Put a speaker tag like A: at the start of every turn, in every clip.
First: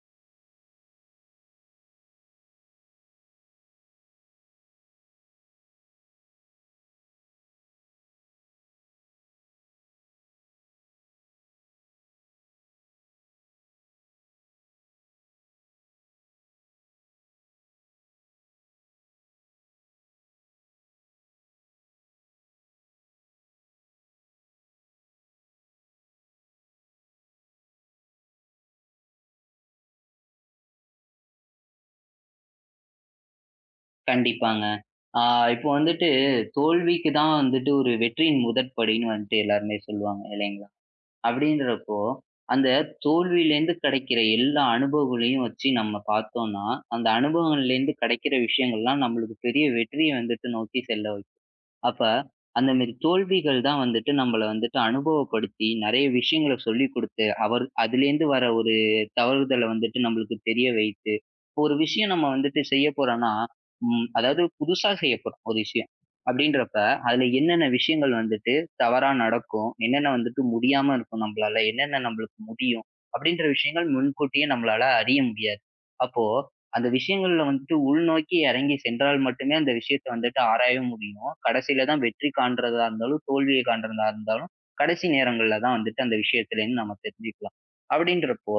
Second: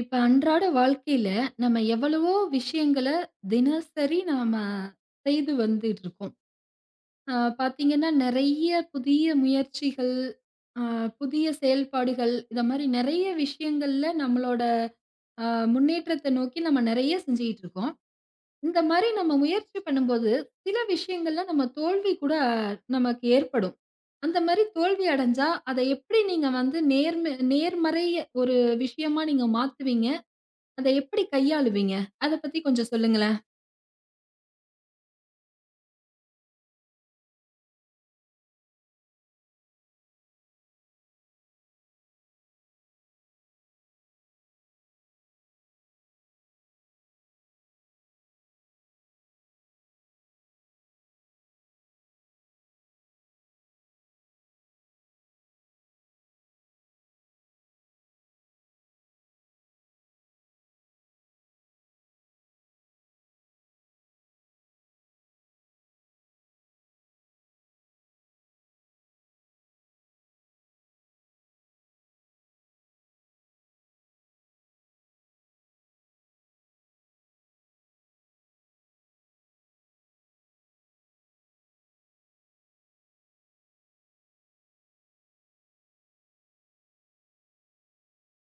A: இப்ப அன்றாட வாழ்க்கையில நம்ம எவ்வளவோ விஷயங்கள தினசரி நாம செய்து வந்துட்டு இருக்கோம். அ பார்த்தீங்கன்னா, நெறைய புதிய முயற்சிகள், அ புதிய செயல்பாடுகள் இத மாரி நெறைய விஷயங்கள்ல நம்மளோட அ முன்னேற்றத்த நோக்கி நம்ம நெறைய செஞ்சுகிட்டு இருக்கோம். இந்த மாரி நம்ம முயற்சி பண்ணும்போது, சில விஷயங்கள்ல நம்ம தோல்வி கூட நமக்கு ஏற்படும். அந்த மாரி தோல்வி அடைஞ்சா, அத எப்படி நீங்க வந்து நேர்மறை ஒரு விஷயமா நீங்க மாத்துவீங்க? அத எப்படி கையாளுவீங்க? அத பத்தி கொஞ்சம் சொல்லுங்களேன்.
B: கண்டிப்பாங்க. ஆ இப்போ வந்துட்டு தோல்விக்கு தான் வந்துட்டு ஒரு வெற்றியின் முதற்படின்னு வந்துட்டு எல்லாருமே சொல்லுவாங்க இல்லைங்களா? அப்படின்றப்போ, அந்த தோல்வியிலேருந்து கிடைக்கிற எல்லா அனுபவங்களையும் வச்சு நம்ம பார்த்தோம்னா, அந்த அனுபவங்கள்லேருந்து கிடைக்கிற விஷயங்கள்லாம் நம்மளுக்கு பெரிய வெற்றிய வந்துட்டு நோக்கி செல்ல வைக்கும். அப்ப, அந்த மேரி தோல்விகள் தான் வந்துட்டு நம்மள வந்துட்டு அனுபவப்படுத்தி, நெறைய விஷயங்கள சொல்லிக் குடுத்து, அவர் அதுலேருந்து வர ஒரு தவறுதல வந்துட்டு நம்மளுக்கு தெரிய வைத்து, இப்போ ஒரு விஷயம் நம்ம வந்துட்டு செய்யப் போறோம்னா, அதாவது புதுசா செய்யப் போறோம் ஒரு விஷயம். அப்படின்றப்ப, அதுல என்னென்ன விஷயங்கள் வந்துட்டு தவறா நடக்கும், என்னென்ன வந்துட்டு முடியாம இருக்கும் நம்பளால, என்னென்ன நம்பளுக்கு முடியும், அப்படின்ற விஷயங்கள் முன்கூட்டியே நம்மளால அறிய முடியாது. அப்போ அந்த விஷயங்கள்ல வந்துட்டு உள்நோக்கி இறங்கி சென்றால் மட்டுமே அந்த விஷயத்த வந்துட்டு ஆராய முடியும். கடைசியில தான் வெற்றி காண்றதா இருந்தாலும், தோல்விய காண்றதா இருந்தாலும், கடைசி நேரங்கள்ல தான் வந்துட்டு அந்த விஷயத்துலேருந்து நம்ம தெரிஞ்சுக்கலாம். அப்படின்றப்போ,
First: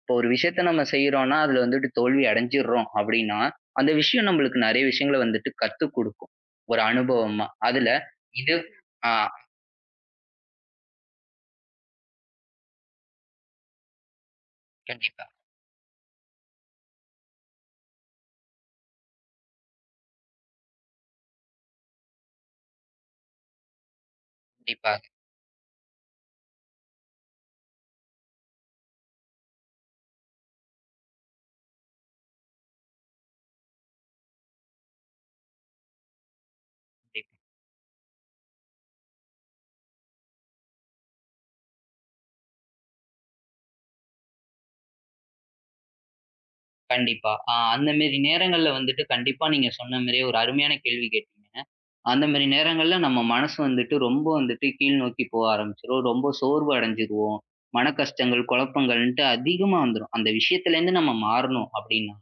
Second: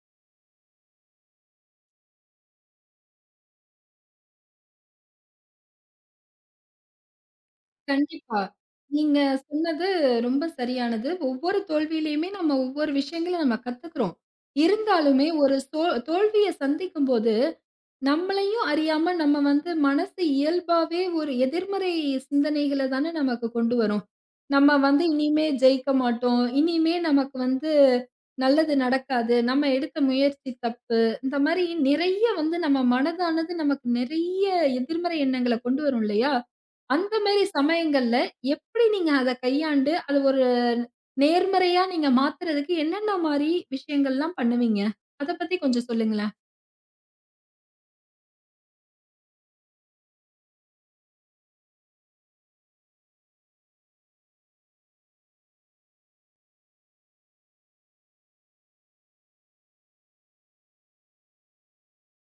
B: இப்போ ஒரு விஷயத்த நம்ம செய்றோம்னா, அதுல வந்துட்டு தோல்வி அடைஞ்சிடுறோம் அப்படின்னா, அந்த விஷயம் நம்மளுக்கு நெறைய விஷயங்கள வந்துட்டு கத்துக் குடுக்கும். ஒரு அனுபவமா. அதுல
A: கண்டிப்பா.
B: இது ஆ
A: நீங்க சொன்னது ரொம்ப சரியானது. ஒவ்வொரு தோல்வியிலயுமே நம்ம ஒவ்வொரு விஷயங்கள நம்ம கத்துக்கிறோம்.
B: கண்டிப்பா,
A: இருந்தாலுமே ஒரு தோல்விய சந்திக்கும்போது, நம்மளையும் அறியாம நம்ம வந்து மனசு இயல்பாவே ஒரு எதிர்மறை சிந்தனைகள தானே நமக்கு கொண்டு வரும். நம்ம
B: கண்டிப்பா.
A: வந்து இனிமே ஜெயிக்க மாட்டோம். இனிமே நமக்கு வந்து நல்லது நடக்காது. நம்ம எடுத்த முயற்சி தப்பு. இந்த மாரி நிறைய வந்து நம்ம மனதானது நமக்கு நிறைய எதிர்மறை எண்ணங்கள கொண்டு வரும் இல்லையா? அந்த மாரி சமயங்கள்ல எப்படி நீங்க அத கையாண்டு அது ஒரு நேர்மறையா நீங்க மாத்துறதுக்கு என்னென்ன மாரி விஷயங்கள்லாம் பண்ணுவீங்க? அத பத்தி கொஞ்சம் சொல்லுங்களேன்.
B: கண்டிப்பா. அந்த மேரி நேரங்கள்ல வந்துட்டு கண்டிப்பா நீங்க சொன்ன மாரியே ஒரு அருமையான கேள்வி கேட்டீங்க. அந்த மாரி நேரங்கள்ல நம்ம மனசு வந்துட்டு ரொம்ப வந்துட்டு கீழ் நோக்கி போக ஆரம்பிச்சுரும். ரொம்ப சோர்வு அடைஞ்சிருவோம். மனக்கஷ்டங்கள், குழப்பங்கள்ன்ட்டு அதிகமா வந்துரும். அந்த விஷயத்துலேருந்து நம்ம மாறணும் அப்படின்னா,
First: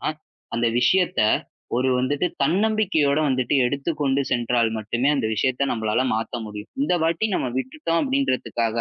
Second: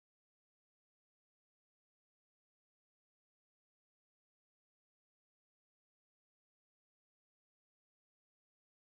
B: அந்த விஷயத்த ஒரு வந்துட்டு தன்னம்பிக்கையோட வந்துட்டு எடுத்துக்கொண்டு சென்றால் மட்டுமே அந்த விஷயத்த நம்மளால மாத்த முடியும். இந்த வாட்டி நம்ம விட்டுட்டோம் அப்படின்றதுக்காக,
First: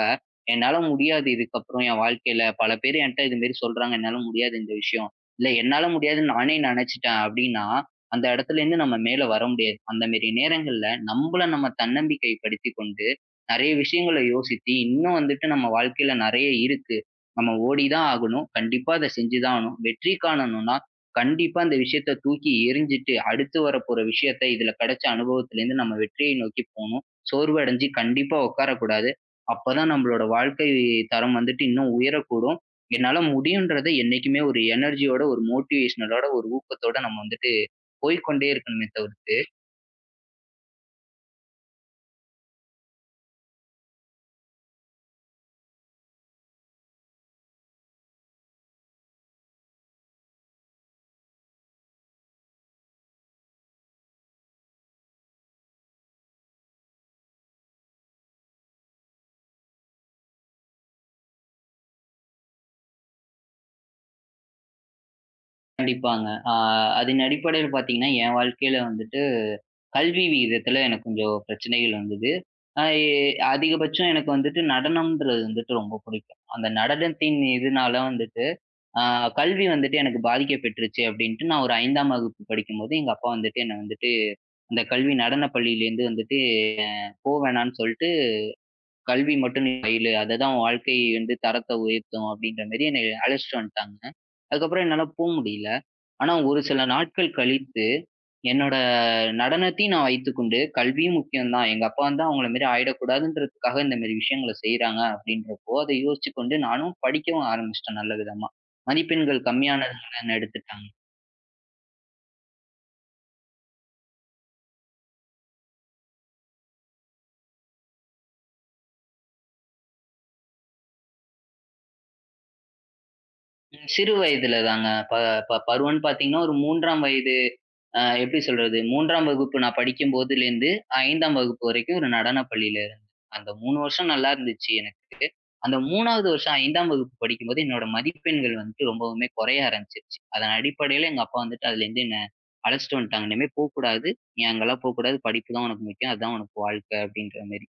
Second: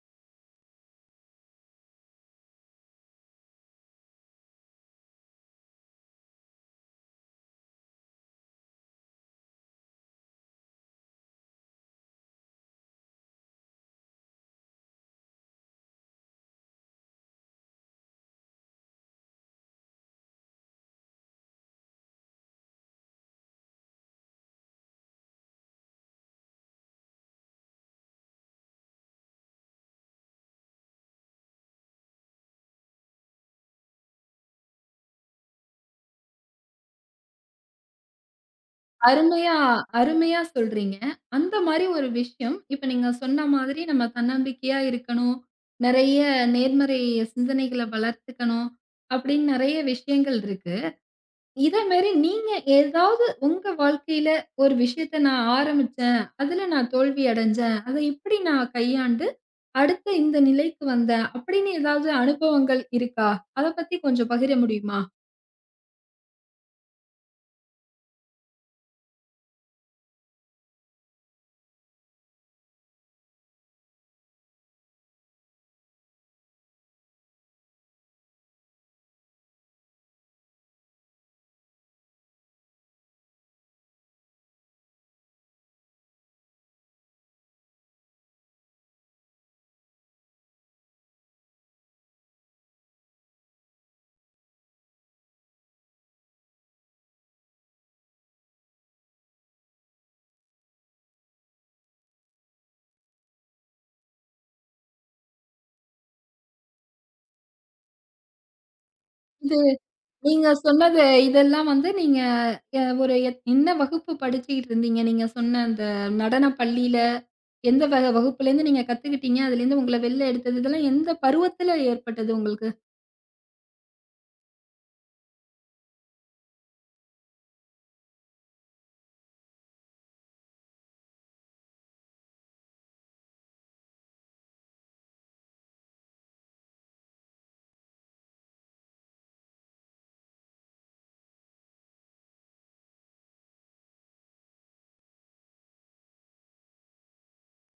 B: "என்னால முடியாது இதுக்கப்புறம் என் வாழ்க்கையில பல பேர் என்ட்ட இது மாரி சொல்றாங்க. என்னால முடியாது இந்த விஷயம். இல்ல என்னால முடியாதுன்னு நானே நெனைச்சுட்டேன்." அப்படின்னா, அந்த இடத்துலேருந்து நம்ம மேல வர முடியாது. அந்த மாரி நேரங்கள்ல நம்பள நம்ம தன்னம்பிக்கைப்படுத்திக் கொண்டு, நெறைய விஷயங்கள யோசித்து, இன்னும் வந்துட்டு நம்ம வாழ்க்கையில நெறைய இருக்கு. நம்ம ஓடி தான் ஆகணும். கண்டிப்பா அத செஞ்சு தான் ஆகணும். வெற்றி காணணும்னா கண்டிப்பா அந்த விஷயத்த தூக்கி எறிஞ்சிட்டு, அடுத்து வரப்போற விஷயத்த இதுல கிடைச்ச அனுபவத்திலேருந்து நம்ம வெற்றியை நோக்கி போணும். சோர்வு அடைஞ்சு கண்டிப்பா உட்காரக்கூடாது. அப்பதான் நம்மளோட வாழ்க்கை தரம் வந்துட்டு இன்னும் உயரக்கூடும். என்னால முடியுன்றத என்னைக்குமே ஒரு எனர்ஜியோட, ஒரு மோட்டிவேஷனலோட, ஒரு ஊக்கத்தோட நம்ம வந்துட்டு போய்க்கொண்டே இருக்கணுமே தவிர்த்து
A: அருமையா அருமையா சொல்றீங்க. அந்த மாரி ஒரு விஷயம், இப்ப நீங்க சொன்ன மாதிரி நம்ம தன்னம்பிக்கையா இருக்கணும். நெறைய நேர்மறை சிந்தனைகள வளர்த்துக்கணும். அப்படின்னு நெறைய விஷயங்கள் இருக்கு. இத மாரி நீங்க ஏதாவது உங்க வாழ்க்கையில ஒரு விஷயத்த நான் ஆரம்பிச்சேன். அதுல நான் தோல்வி அடைஞ்சேன். அத இப்படி நான் கையாண்டு அடுத்த இந்த நிலைக்கு வந்தேன். அப்படின்னு ஏதாவது அனுபவங்கள் இருக்கா? அத பத்தி கொஞ்சம் பகிர முடியுமா?
B: கண்டிப்பாங்க. அதன் அடிப்படையில பார்த்தீங்கன்னா, என் வாழ்க்கையில வந்துட்டு கல்வி விகிதத்துல எனக்கு கொஞ்சம் பிரச்சனைகள் வந்தது. அ எ அதிகபட்சம் எனக்கு வந்துட்டு நடனம்ன்றது வந்துட்டு ரொம்ப பிடிக்கும். அந்த நடனத்தின் இதுனால வந்துட்டு, அ கல்வி வந்துட்டு எனக்கு பாதிக்கப்பட்டுருச்சு அப்டின்ட்டு நான் ஒரு 5ஆம் வகுப்பு படிக்கும்போது, எங்க அப்பா வந்துட்டு என்ன வந்துட்டு, அந்த கல்வி நடன பள்ளியிலேருந்து வந்துட்டு அ போ வேணான்னு சொல்ட்டு கல்வி மட்டும் நீ பயிலு. அதுதான் உன் வாழ்க்கை வந்து தரத்த உயர்த்தும் அப்படின்ற மாரி என்னைய அழைச்சிட்டு வந்துட்டாங்க. அதுக்கப்புறம் என்னால போ முடியல. ஆனா ஒரு சில நாட்கள் கழித்து, என்னோட நடனத்தையும் நான் வைத்துக்கொண்டு, கல்வியும் முக்கியம் தான். எங்க அப்பா வந்து அவங்கள மாரி ஆயிடக்கூடாதுன்றதுக்காக இந்த மாரி விஷயங்கள செய்றாங்க அப்படின்றப்போ, அதை யோசிச்சுக்கொண்டு நானும் படிக்கவும் ஆரம்பிச்சுட்டேன் நல்ல விதமா. மதிப்பெண்கள் கம்மியானதுனால என்ன
A: நீங்க
B: எடுத்துட்டாங்க.
A: சொன்னது இதெல்லாம் வந்து நீங்க ஒரு என்ன வகுப்பு படிச்சுக்கிட்டு இருந்தீங்க? நீங்க சொன்ன அந்த நடன பள்ளியில எந்த வகுப்புலேருந்து நீங்க கத்துக்கிட்டீங்க? அதுலேருந்து உங்கள வெளில எடுத்தது, இதெல்லாம் எந்த பருவத்தில ஏற்பட்டது உங்களுக்கு?
B: சிறு வயதுல தாங்க. ப ப பருவம்ன்னு பார்த்தீங்கன்னா, ஒரு 3ஆம் வயது எப்படி சொல்றது? 3ஆம் வகுப்பு நான் படிக்கும்போதுலேருந்து, 5ஆம் வகுப்பு வரைக்கும் ஒரு நடனப் பள்ளியில இருந்தேன். அந்த 3 வருஷம் நல்லா இருந்துச்சு எனக்கு. அந்த 3வது வருஷம் 5ஆம் வகுப்பு படிக்கும்போது என்னோட மதிப்பெண்கள் வந்துட்டு ரொம்பவுமே குறைய ஆரம்பிச்சுருச்சு. அதன் அடிப்படையில எங்க அப்பா வந்துட்டு அதுலேருந்து என்ன அழைச்சுட்டு வந்துட்டாங்க. "இனிமே போக்கூடாது. நீ அங்கலாம் போக்கூடாது. படிப்பு தான் உனக்கு முக்கியம். அதான் உனக்கு வாழ்க்கை." அப்படீன்ற மாரி.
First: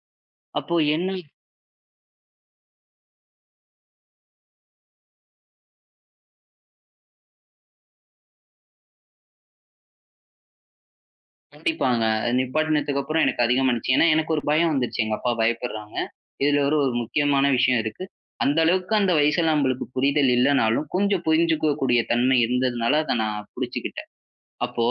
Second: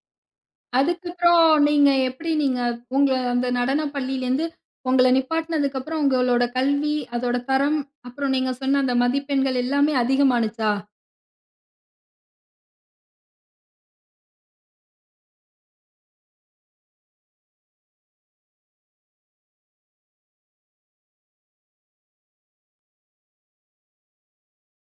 B: அப்போ என்ன
A: அதுக்கப்புறம் நீங்க உங்க அந்த நடன பள்ளியிலேருந்து உங்கள நிப்பாட்டினதுக்கப்புறம் உங்களோட கல்வி, அதோட தரம், அப்புறம் நீங்க சொன்ன அந்த மதிப்பெண்கள் எல்லாமே அதிகமானுச்சா?
B: கண்டிப்பாங்க. அது நிப்பாட்டினதுக்கு அப்புறம் எனக்கு அதிகமா இருந்துச்சு. ஏன்னா, எனக்கு ஒரு பயம் வந்துருச்சு. எங்க அப்பா பயப்படுறாங்க. இதுல ஒரு ஒரு முக்கியமான விஷயம் இருக்கு. அந்த அளவுக்கு அந்த வயசுல நம்மளுக்கு புரிதல் இல்லனாலும், கொஞ்சம் புரிஞ்சுக்கக்கூடிய தன்மை இருந்ததுனால, அத நான் புடிச்சுக்கிட்டேன். அப்போ,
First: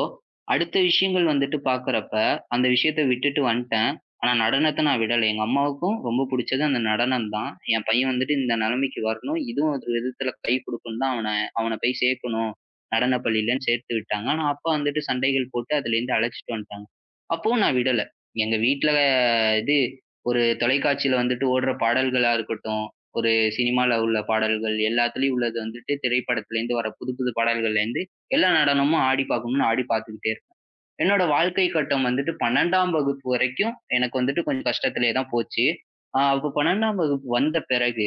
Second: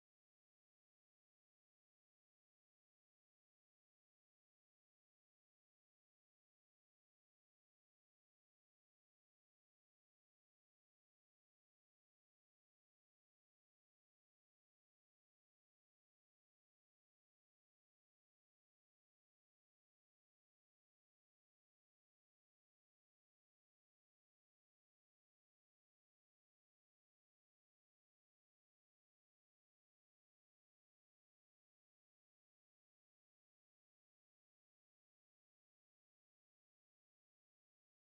B: அடுத்த விஷயங்கள் வந்துட்டு பார்க்குறப்ப, அந்த விஷயத்த விட்டுட்டு வந்துட்டேன். ஆனா நடனத்த நான் விடல. எங்க அம்மாவுக்கும் ரொம்ப புடிச்சது அந்த நடனம் தான். என் பையன் வந்துட்டு இந்த நிலைமைக்கு வரணும். இதுவும் ஒரு விதத்துல கை குடுக்கும்னு தான் அவன அவன போய் சேர்க்கணும். நடனப் பள்ளியிலன்னு சேர்த்து விட்டாங்க. ஆனா அப்பா வந்துட்டு சண்டைகள் போட்டு அதுலேருந்து அழைச்சுட்டு வந்துட்டாங்க. அப்பவும் நான் விடல. எங்க வீட்ல இது ஒரு தொலைக்காட்சியில வந்துட்டு ஓடுற பாடல்களா இருக்கட்டும், ஒரு சினிமால உள்ள பாடல்கள் எல்லாத்துலயும் உள்ளது வந்துட்டு திரைப்படத்துலேருந்து வர புது புது பாடல்கள்லேருந்து எல்லா நடனமும் ஆடி பார்க்கணும்னு ஆடி பார்த்துக்கிட்டே இருப்பேன். என்னோட வாழ்க்கை கட்டம் வந்துட்டு 12ஆம் வகுப்பு வரைக்கும் எனக்கு வந்துட்டு கொஞ்சம் கஷ்டத்திலே தான் போச்சு. அப்போ 12ஆம் வகுப்பு வந்த பிறகு,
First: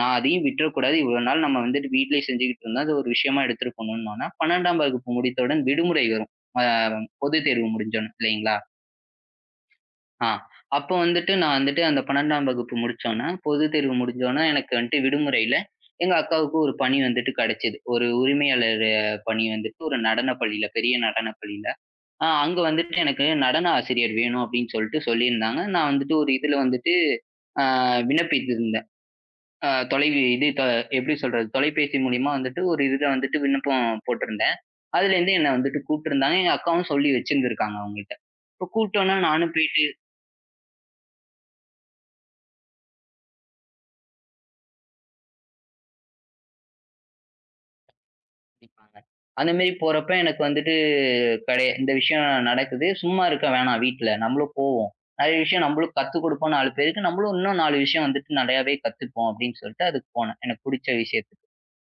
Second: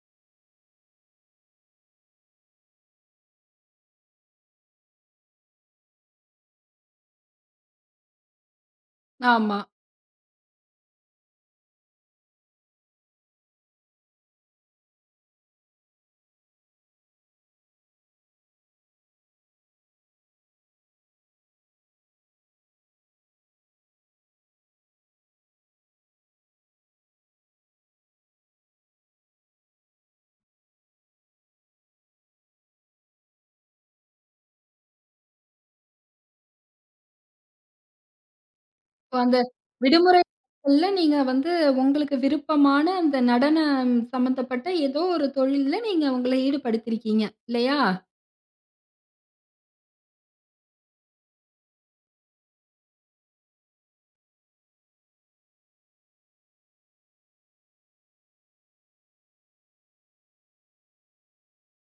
B: நான் அதையும் விட்டுறக்கூடாது. இவ்வளோ நாள் நம்ம வந்துட்டு வீட்டிலேயே செஞ்சுக்கிட்டு இருந்தோம். அது ஒரு விஷயமா எடுத்துட்டு போணும்னோன்ன, 12ஆம் வகுப்பு முடித்தவுடன் விடுமுறை வரும். அ பொதுத் தேர்வு முடிஞ்சோன, இல்லைங்களா?
A: ஆமா.
B: ஆ. அப்போ வந்துட்டு நான் வந்துட்டு அந்த 12ஆம் வகுப்பு முடிச்சோன்ன, பொதுத் தேர்வு முடிஞ்சோன எனக்கு வந்துட்டு விடுமுறையில, எங்க அக்காவுக்கு ஒரு பணி வந்துட்டு கிடைச்சது. ஒரு உரிமையாளர் பணி வந்துட்டு ஒரு நடனப் பள்ளியில, பெரிய நடனப் பள்ளியில. அங்க வந்துட்டு எனக்கு நடன ஆசிரியர் வேணும் அப்படின்னு சொல்லிட்டு சொல்லியிருந்தாங்க. நான் வந்துட்டு ஒரு இதுல வந்துட்டு அ விண்ணப்பித்திருந்தேன். அ தொலைவி இது த எப்படி சொல்றது? தொலைபேசி மூலியமா வந்துட்டு ஒரு இதுல வந்துட்டு விண்ணப்பம் போட்டிருந்தேன். அதுலேருந்து என்ன வந்துட்டு கூப்பிட்டுருந்தாங்க. எங்க அக்காவும் சொல்லி வச்சிருந்திருக்காங்க அவங்ககிட்ட. இப்போ கூப்பிட்டோன்ன
A: அந்த
B: நானும் போயிட்டு
A: விடுமுறை நாட்கள்ல நீங்க வந்து உங்களுக்கு விருப்பமான அந்த நடனம் சம்மந்தப்பட்ட ஏதோ ஒரு தொழில்ல நீங்க உங்கள ஈடுபடுத்திருக்கீங்க. இல்லையா?
B: கண்டிப்பாங்க. அந்த மாரி போறப்ப எனக்கு வந்துட்டு கடை இந்த விஷயம் நடக்குது. சும்மா இருக்க வேணாம் வீட்ல. நம்மளும் போவோம். நெறைய விஷயம் நம்மளும் கத்துக் குடுப்போம் 4 பேருக்கு. நம்மளும் இன்னும் 4 விஷயம் வந்துட்டு நெறையாவே கத்துப்போம் அப்படின்னு சொல்லிட்டு அதுக்கு போனேன். எனக்கு புடிச்ச விஷயத்த.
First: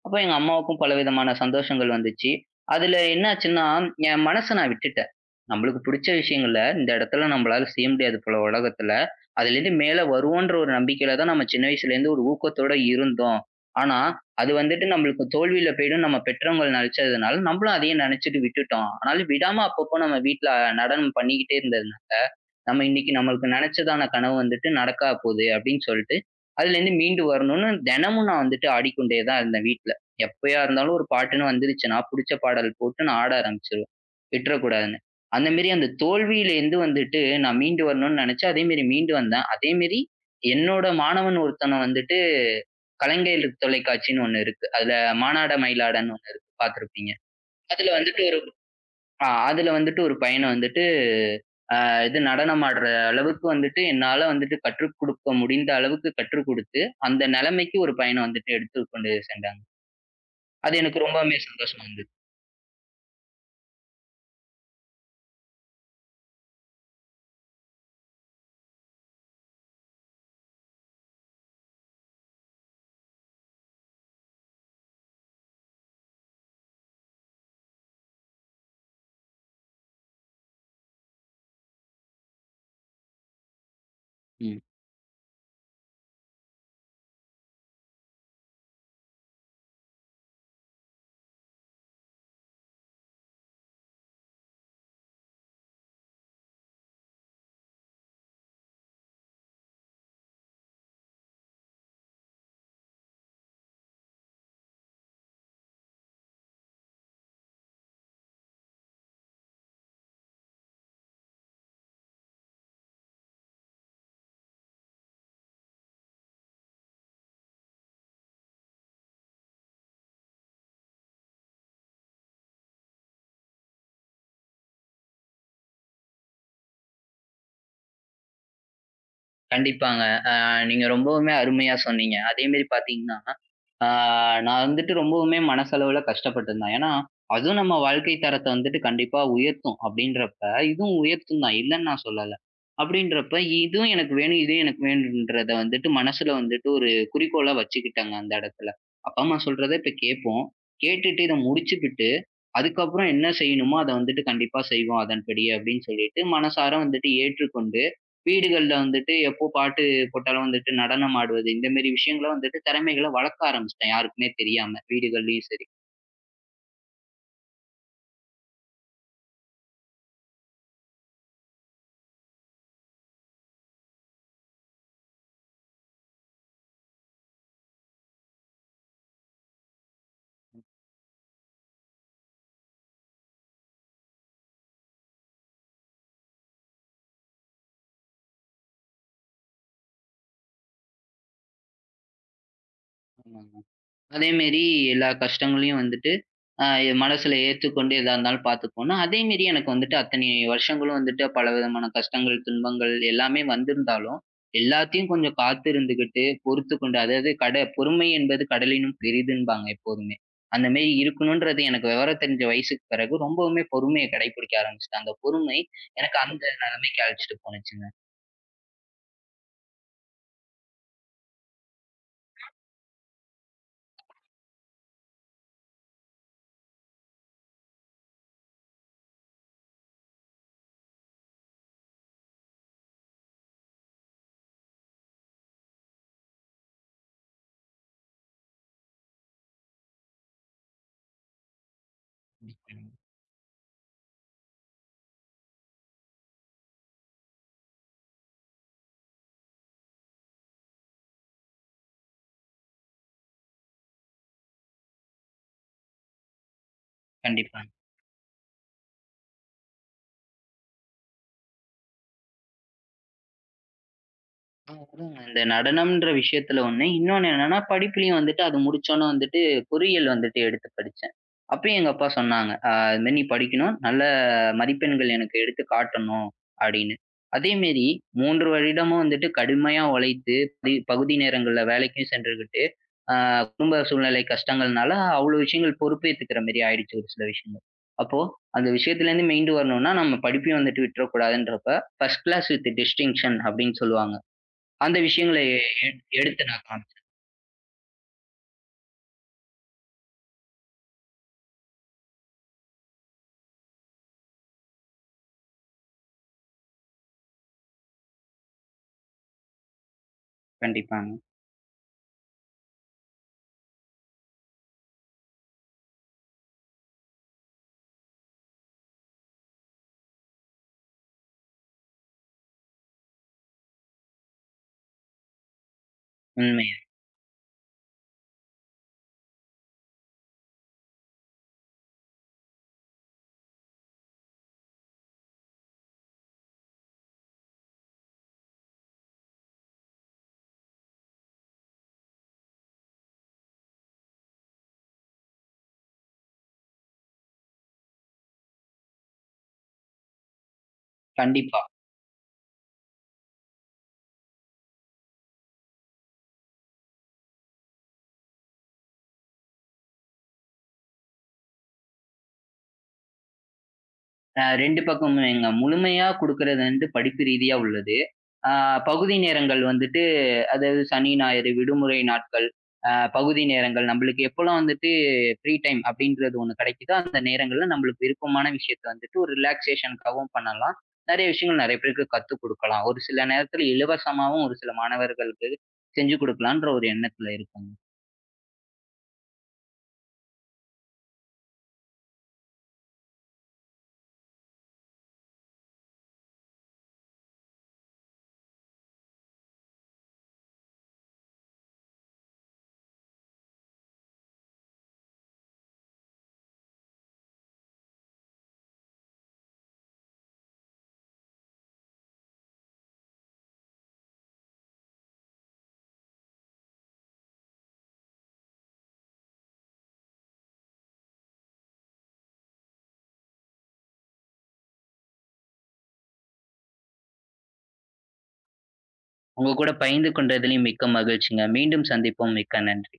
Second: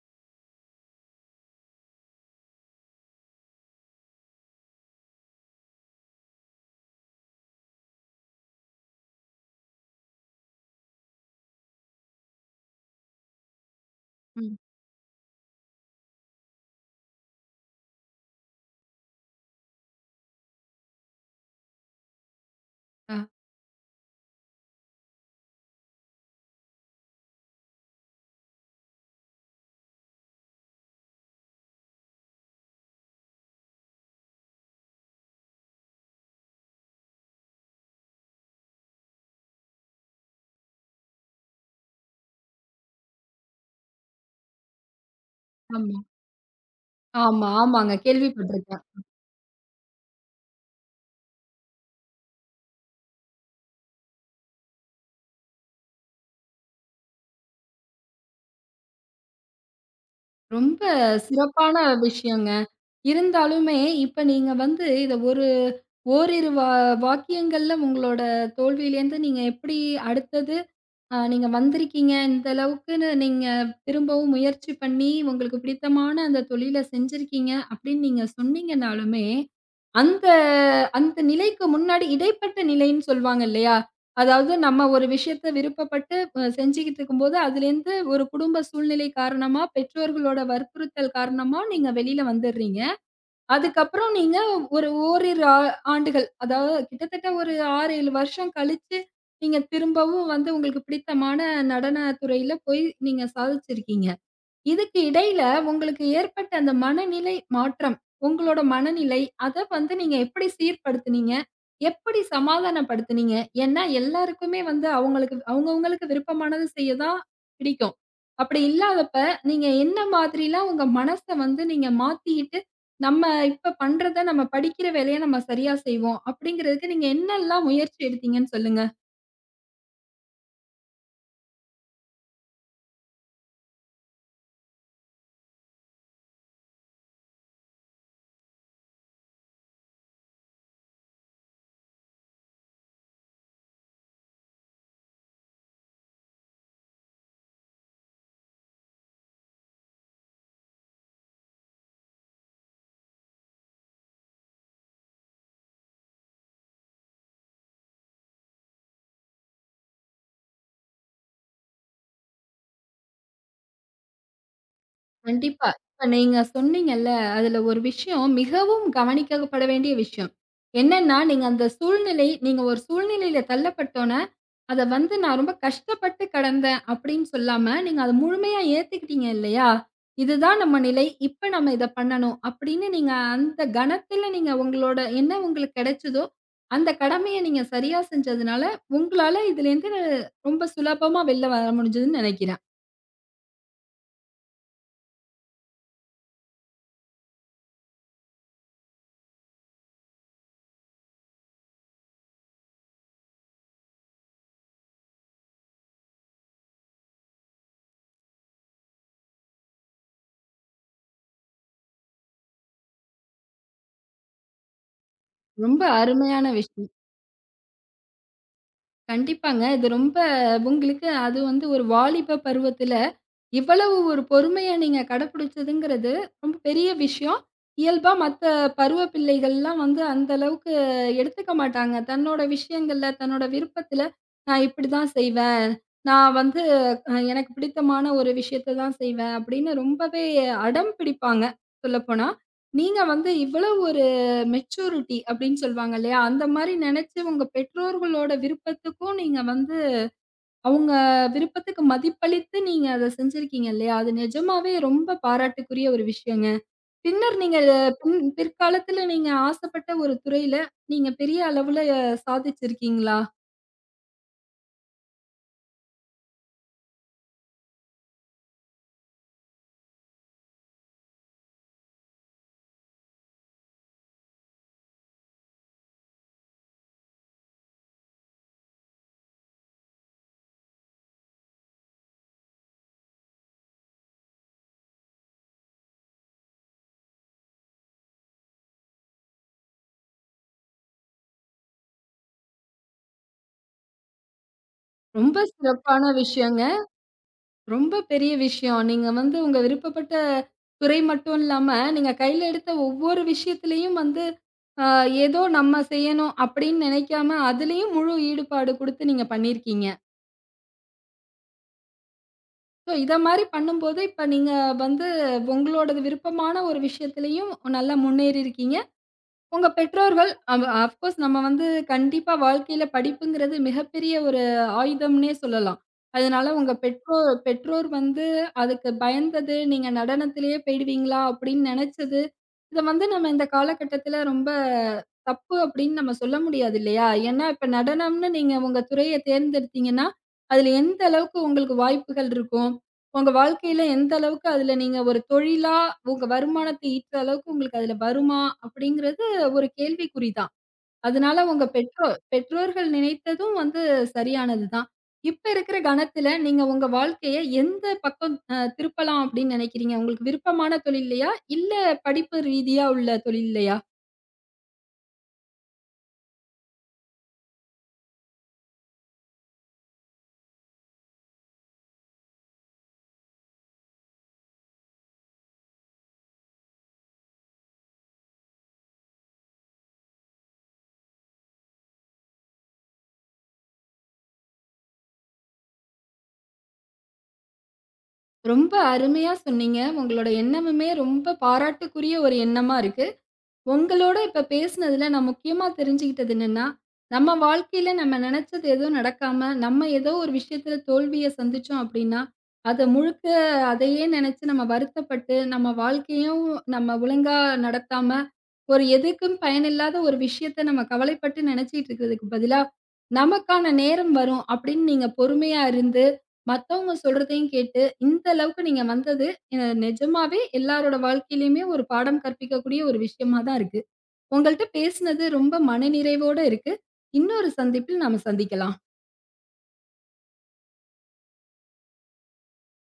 B: அப்ப எங்க அம்மாவுக்கும் பலவிதமான சந்தோஷங்கள் வந்துச்சு. அதுல என்னாச்சுன்னா, என் மனச நான் விட்டுட்டேன். நம்மளுக்கு புடிச்ச விஷயங்கள இந்த இடத்துல நம்மளால செய்ய முடியாது போல உலகத்துல. அதுலேருந்து மேல வருவோன்ற ஒரு நம்பிக்கையில தான் நம்ம சின்ன வயசுலேருந்து ஒரு ஊக்கத்தோட இருந்தோம். ஆனா, அது
A: ம்.
B: வந்துட்டு நம்மளுக்கு தோல்வியில போயிடும் நம்ம பெற்றவங்கள் நினைச்சதுனால, நம்மளும் அதையே நினைச்சுட்டு விட்டுட்டோம். ஆனாலும் விடாம அப்பப்போ நம்ம வீட்ல நடனம் பண்ணிக்கிட்டே இருந்ததுனால, நம்ம இன்னைக்கு
A: அ
B: நம்மளுக்கு நினைச்சதான கனவு வந்துட்டு நடக்கா போகுது அப்படின்னு சொல்லிட்டு, அதுலேருந்து மீண்டு வரணும்னு தினமும் நான் வந்துட்டு ஆடிக்கொண்டே தான் இருந்தேன் வீட்ல. எப்பயா இருந்தாலும் ஒரு பாட்டுன்னு வந்துருச்சுன்னா, புடிச்ச பாடல் போட்டு நான் ஆட ஆரம்பிச்சுருவேன். விட்டுறக்கூடாதுன்னு. அந்த மேரி அந்த தோல்வியிலேருந்து வந்துட்டு நான் மீண்டு வரணும்னு நெனச்சேன். அதே மேரி மீண்டு வந்தேன். அதே மேரி என்னோட மாணவன் ஒருத்தன வந்துட்டு கலைஞர் தொலைக்காட்சின்னு ஒண்ணு இருக்கு. அதுல மானாட
A: ஆமா.
B: மயிலாடன்னு ஒண்ணு இருக்கு பார்த்திருப்பீங்க.
A: ஆமா,
B: அதுல
A: ஆமாங்க.
B: வந்துட்டு ஒரு
A: கேள்விப்பட்டுருக்கேன்.
B: அதுல வந்துட்டு ஒரு பையன வந்துட்டு இது நடனம் ஆடுற அளவுக்கு வந்துட்டு என்னால வந்துட்டு கற்றுக் குடுக்க முடிந்த அளவுக்கு கற்றுக் குடுத்து, அந்த நெலைமைக்கு ஒரு பையன வந்துட்டு எடுத்துக் கொண்டு சென்றாங்க. அது
A: ரொம்ப
B: எனக்கு ரொம்பவுமே
A: சிறப்பான
B: சந்தோஷமா இருந்தது.
A: விஷயங்க. இருந்தாலுமே இப்ப நீங்க வந்து இத ஒரு ஓரிரு வாக்கியங்கள்ல உங்களோட தோல்வியிலேருந்து நீங்க எப்படி அடுத்தது நீங்க வந்திருக்கீங்க. இந்த அளவுக்குன்னு நீங்க திரும்பவும் முயற்சி பண்ணி, உங்களுக்கு பிடித்தமான அந்த தொழில செஞ்சிருக்கீங்க அப்படின்னு நீங்க சொன்னீங்கனாலுமே, அந்த அந்த நிலைக்கு முன்னாடி இடைப்பட்ட நிலைன்னு சொல்வாங்க இல்லையா? அதாவது
B: ம்.
A: நம்ம ஒரு விஷயத்த விருப்பப்பட்டு செஞ்சுகிட்டு இருக்கும்போது, அதுலேருந்து ஒரு குடும்ப சூழ்நிலை காரணமா, பெற்றோர்களோட வற்புறுத்தல் காரணமா நீங்க வெளில வந்துர்றீங்க. அதுக்கப்புறம் நீங்க ஒரு ஓரிரு ஆண்டுகள், அதாவது கிட்டத்தட்ட ஒரு 6, 7 வருஷம் கழிச்சு, நீங்க திரும்பவும் வந்து உங்களுக்கு பிடித்தமான நடன துறையில போய் நீங்க சாதிச்சிருக்கீங்க. இதுக்கு இடையில உங்களுக்கு ஏற்பட்ட அந்த மனநிலை மாற்றம், உங்களோட மனநிலை, அத வந்து நீங்க எப்படி சீர்படுத்துனீங்க? எப்படி சமாதானப்படுத்துனீங்க? ஏன்னா, எல்லாருக்குமே வந்து அவங்கவங்களுக்கு விருப்பமானது செய்ய தான் பிடிக்கும். அப்படி இல்லாதப்ப, நீங்க என்ன மாதிரிலாம் உங்க மனச வந்து நீங்க மாத்திக்கிட்டு, "நம்ம இப்ப பண்றத நம்ம படிக்கிற வேலைய நம்ம சரியா செய்வோம்." அப்படிங்கிறதுக்கு நீங்க என்னெல்லாம் முயற்சி எடுத்தீங்கன்னு சொல்லுங்க?
B: கண்டிப்பாங்க. அ நீங்க ரொம்பவுமே அருமையா சொன்னீங்க. அதே மாரி பார்த்தீங்கன்னா, அ நான் வந்துட்டு ரொம்பவுமே மனசளவுல கஷ்டப்பட்டுருந்தேன். ஏன்னா, அதுவும் நம்ம வாழ்க்கை தரத்த வந்துட்டு கண்டிப்பா உயர்த்தும் அப்படின்றப்ப, இதுவும் உயர்த்தும் தான் இல்லன்னு நான் சொல்லல. அப்படின்றப்ப இதுவும் எனக்கு வேணும், இதுவும் எனக்கு வேணுன்றத வந்துட்டு மனசுல வந்துட்டு ஒரு குறிக்கோளா வச்சுக்கிட்டேங்க அந்த இடத்துல. அப்பா, அம்மா சொல்றத இப்ப கேட்போம். கேட்டுட்டு இத முடிச்சுக்கிட்டு அதுக்கப்புறம் என்ன செய்யணுமோ அத வந்துட்டு கண்டிப்பா செய்வோம் அதன்படி அப்படின்னு சொல்லிட்டு மனசார வந்துட்டு ஏற்றுக்கொண்டு, வீடுகள்ல வந்துட்டு எப்போ பாட்டு போட்டாலும் வந்துட்டு நடனம் ஆடுவது, இந்த மாரி விஷயங்கள வந்துட்டு திறமைகள வளர்க்க ஆரம்பிச்சுட்டேன் யாருக்குமே தெரியாம வீடுகள்லயும் சரி.
A: கண்டிப்பா. இப்ப நீங்க சொன்னீங்கல்ல, அதுல ஒரு விஷயம் மிகவும் கவனிக்கப்பட வேண்டிய விஷயம். என்னன்னா, நீங்க ஒரு சூழ்நிலையில தள்ளப்பட்டோன, அத வந்து நான் ரொம்ப கஷ்டப்பட்டு கடந்தேன் அப்படின்னு சொல்லாம, நீங்க அத முழுமையா ஏத்துக்கிட்டீங்க இல்லையா? இதுதான் நம்ம நிலை. இப்ப நம்ம இத பண்ணணும் அப்படின்னு நீங்க அந்த கணத்துல நீங்க உங்களோட உங்களுக்கு கிடைச்சதோ, அந்த கடமைய நீங்க சரியா செஞ்சதுனால, உங்களால இதுலேருந்து ரொம்ப சுலபமா வெளில வர முடிஞ்சதுன்னு நினைக்கிறேன்.
B: ஆமாங்க. அதேமாரி எல்லா கஷ்டங்களையும் வந்துட்டு, அ மனசுல ஏத்துக்கொண்டு எதா இருந்தாலும் பார்த்துப்போம்னா, அதேமாரி எனக்கு வந்துட்டு அத்தனை வருஷங்களும் வந்துட்டு பலவிதமான கஷ்டங்கள், துன்பங்கள் எல்லாமே வந்திருந்தாலும், எல்லாத்தையும் கொஞ்சம் காத்திருந்துகிட்டு, பொறுத்துக்கொண்டு அதாவது கட பொறுமை என்பது கடலினும் பெரிதுன்பாங்க எப்போதுமே. அந்த மாரி இருக்கணுன்றது எனக்கு விவரம் தெரிஞ்ச வயசுக்கு பிறகு ரொம்பவுமே பொறுமைய கடைபிடிக்க ஆரம்பிச்சுட்டேன். அந்த பொறுமை
A: ரொம்ப
B: எனக்கு அந்த
A: அருமையான விஷயம்.
B: நிலைமைக்கு அழைச்சிட்டு போணுச்சுங்க.
A: கண்டிப்பாங்க. இது ரொம்ப உங்களுக்கு அது வந்து ஒரு வாலிப பருவத்தில, இவ்வளவு ஒரு பொறுமைய நீங்க கடைபிடிச்சதுங்கிறது ரொம்ப பெரிய விஷயம். இயல்பா மத்த பருவ பிள்ளைகள்லாம் வந்து அந்த அளவுக்கு எடுத்துக்க மாட்டாங்க. தன்னோட விஷயங்கள்ல, தன்னோட விருப்பத்தில, நான் இப்படிதான் செய்வேன். நான் வந்து எனக்கு பிடித்தமான ஒரு விஷயத்த தான் செய்வேன். அப்படின்னு ரொம்பவே அடம் பிடிப்பாங்க, சொல்லப்போனா.
B: ம்.
A: நீங்க வந்து இவ்வளவு ஒரு மெச்சூரிட்டி அப்படின்னு சொல்லுவாங்க இல்லையா? அந்த மாரி நெனச்சு உங்க பெற்றோர்களோட விருப்பத்துக்கும் நீங்க வந்து அவங்க விருப்பத்துக்கு மதிப்பளித்து நீங்க அத செஞ்சிருக்கீங்க இல்லையா? அது நிஜமாவே ரொம்ப பாராட்டுக்குரிய ஒரு விஷயங்க. பின்னர் நீங்க
B: கண்டிப்பா.
A: பின் பிற்காலத்துல நீங்க ஆசைப்பட்ட ஒரு துறையில நீங்க பெரிய அளவுல சாதிச்சிருக்கீங்களா?
B: அதாங்க. இந்த நடனம்ன்ற விஷயத்துல ஒண்ணு. இன்னொன்னு என்னன்னா, படிப்புலயும் வந்துட்டு அது முடிச்சோனே வந்துட்டு பொறியியல் வந்துட்டு எடுத்து படிச்சேன். அப்பயும் எங்க அப்பா சொன்னாங்க, இது மாரி நீ படிக்கணும். நல்ல மதிப்பெண்கள் எனக்கு எடுத்து காட்டணும்." அப்படின்னு. அதே மாரி 3 வருடமும் வந்துட்டு கடுமையா உழைத்து, பதி பகுதி நேரங்கள்ல வேலைக்கும் சென்றுகிட்டு, அ குடும்ப சூழ்நிலை கஷ்டங்கள்னால அவ்வளோ விஷயங்கள் பொறுப்பேத்துக்கிற மாரி ஆயிடுச்சு ஒரு சில விஷயங்கள். அப்போ அந்த விஷயத்துலேருந்து மீண்டு வரணும்னா, நம்ம படிப்பையும் வந்துட்டு விட்டுறக்கூடாதுன்றப்ப, ஃபர்ஸ்ட் கிளாஸ் வித் டிஸ்டிங்ஷன் அப்படின்னு சொல்லுவாங்க. அந்த
A: ரொம்ப
B: விஷயங்கள எ
A: சிறப்பான
B: எடுத்து
A: விஷயங்க.
B: நான் காமிச்சேன்.
A: ரொம்ப பெரிய விஷயம். நீங்க வந்து உங்க விருப்பப்பட்ட துறை மட்டும் இல்லாம, நீங்க கையில எடுத்த ஒவ்வொரு விஷயத்திலயும் வந்து, அ ஏதோ நம்ம செய்யணும் அப்படின்னு நினைக்காம, அதுலயும் முழு ஈடுபாடு குடுத்து நீங்க பண்ணியிருக்கீங்க.
B: கண்டிப்பாங்க.
A: ஸோ இத மாரி பண்ணும்போது, இப்ப நீங்க வந்து உங்களோட விருப்பமான ஒரு விஷயத்திலயும் நல்லா முன்னேறியிருக்கீங்க. உங்க பெற்றோர்கள் அஃப்கோர்ஸ் நம்ம வந்து கண்டிப்பா வாழ்க்கையில படிப்புங்கிறது மிகப்பெரிய ஒரு ஆயுதம்னே சொல்லலாம். அதனால உங்க
B: உண்மையா.
A: பெற்றோர் பெற்றோர் வந்து அதுக்கு பயந்தது, நீங்க நடனத்திலேயே போயிடுவீங்களா அப்படின்னு நெனச்சது, இத வந்து நம்ம இந்த காலகட்டத்தில ரொம்ப தப்பு அப்படின்னு நம்ம சொல்ல முடியாது இல்லையா? ஏன்னா இப்ப நடனம்னு நீங்க உங்க துறைய தேர்ந்தெடுத்தீங்கன்னா, அதுல எந்த அளவுக்கு உங்களுக்கு வாய்ப்புகள் இருக்கும்? உங்க வாழ்க்கையில எந்த அளவுக்கு அதுல நீங்க ஒரு தொழிலா உங்க வருமானத்த ஈட்டுற அளவுக்கு உங்களுக்கு அதுல வருமா? அப்படிங்கிறது ஒரு கேள்விக்குறிதான். அதனால
B: கண்டிப்பா.
A: உங்க பெற்றோர்கள் நினைத்ததும் வந்து சரியானது தான். இப்ப இருக்கிற கணத்துல நீங்க உங்க வாழ்க்கைய எந்த பக்கம் திருப்பலாம் அப்படின்னு நினைக்கிறீங்க? உங்களுக்கு விருப்பமான தொழில்லையா? இல்ல படிப்பு ரீதியா உள்ள தொழில்லையா?
B: 2 பக்கமுமேங்க. முழுமையா குடுக்குறது வந்து படிப்பு ரீதியா உள்ளது. ஆ பகுதி நேரங்கள் வந்துட்டு அதாவது சனி, ஞாயிறு விடுமுறை நாட்கள், அ பகுதி நேரங்கள் நம்மளுக்கு எப்போலாம் வந்துட்டு ஃப்ரீ டைம் அப்படின்றது ஒண்ணு கிடைக்குதோ, அந்த நேரங்கள்ல நம்மளுக்கு விருப்பமான விஷயத்த வந்துட்டு ஒரு ரிலாக்சேஷனுக்காகவும் பண்ணலாம். நெறைய விஷயங்கள் நெறைய பேருக்கு கத்துக் குடுக்கலாம். ஒரு சில நேரத்துல இலவசமாவும் ஒரு சில மாணவர்களுக்கு செஞ்சு குடுக்கலான்ற ஒரு எண்ணத்துல இருக்கேங்க.
A: ரொம்ப அருமையா சொன்னீங்க. உங்களோட எண்ணமுமே ரொம்ப பாராட்டுக்குரிய ஒரு எண்ணமா இருக்கு. உங்களோட இப்ப பேசினதுல நான் முக்கியமா தெரிஞ்சுக்கிட்டது என்னன்னா, நம்ம வாழ்க்கையில நம்ம நினைச்சது எதுவும் நடக்காம, நம்ம ஏதோ ஒரு விஷயத்துல தோல்விய சந்திச்சோம் அப்படின்னா, அத முழுக்க அதையே நினைச்சு நம்ம வருத்தப்பட்டு, நம்ம வாழ்க்கையும் நம்ம ஒழுங்கா நடத்தாம, ஒரு எதுக்கும் பயனில்லாத ஒரு விஷயத்த நம்ம கவலைப்பட்டு நினைச்சிட்டு இருக்கிறதுக்கு பதிலா, நமக்கான நேரம் வரும் அப்படின்னு நீங்க பொறுமையா இருந்து, மத்தவங்க சொல்றதையும் கேட்டு, இந்த அளவுக்கு நீங்க வந்தது, அ நிஜமாவே எல்லாரோட வாழ்க்கையிலயுமே ஒரு பாடம் கற்பிக்கக்கூடிய ஒரு விஷயமா தான் இருக்கு. உங்கள்ட்ட பேசினது ரொம்ப மனநிறைவோட இருக்கு. இன்னொரு சந்திப்பில் நாம சந்திக்கலாம்.
B: உங்க கூட பகிர்ந்து கொண்டதிலும் மிக்க மகிழ்ச்சிங்க. மீண்டும் சந்திப்போம். மிக்க நன்றி.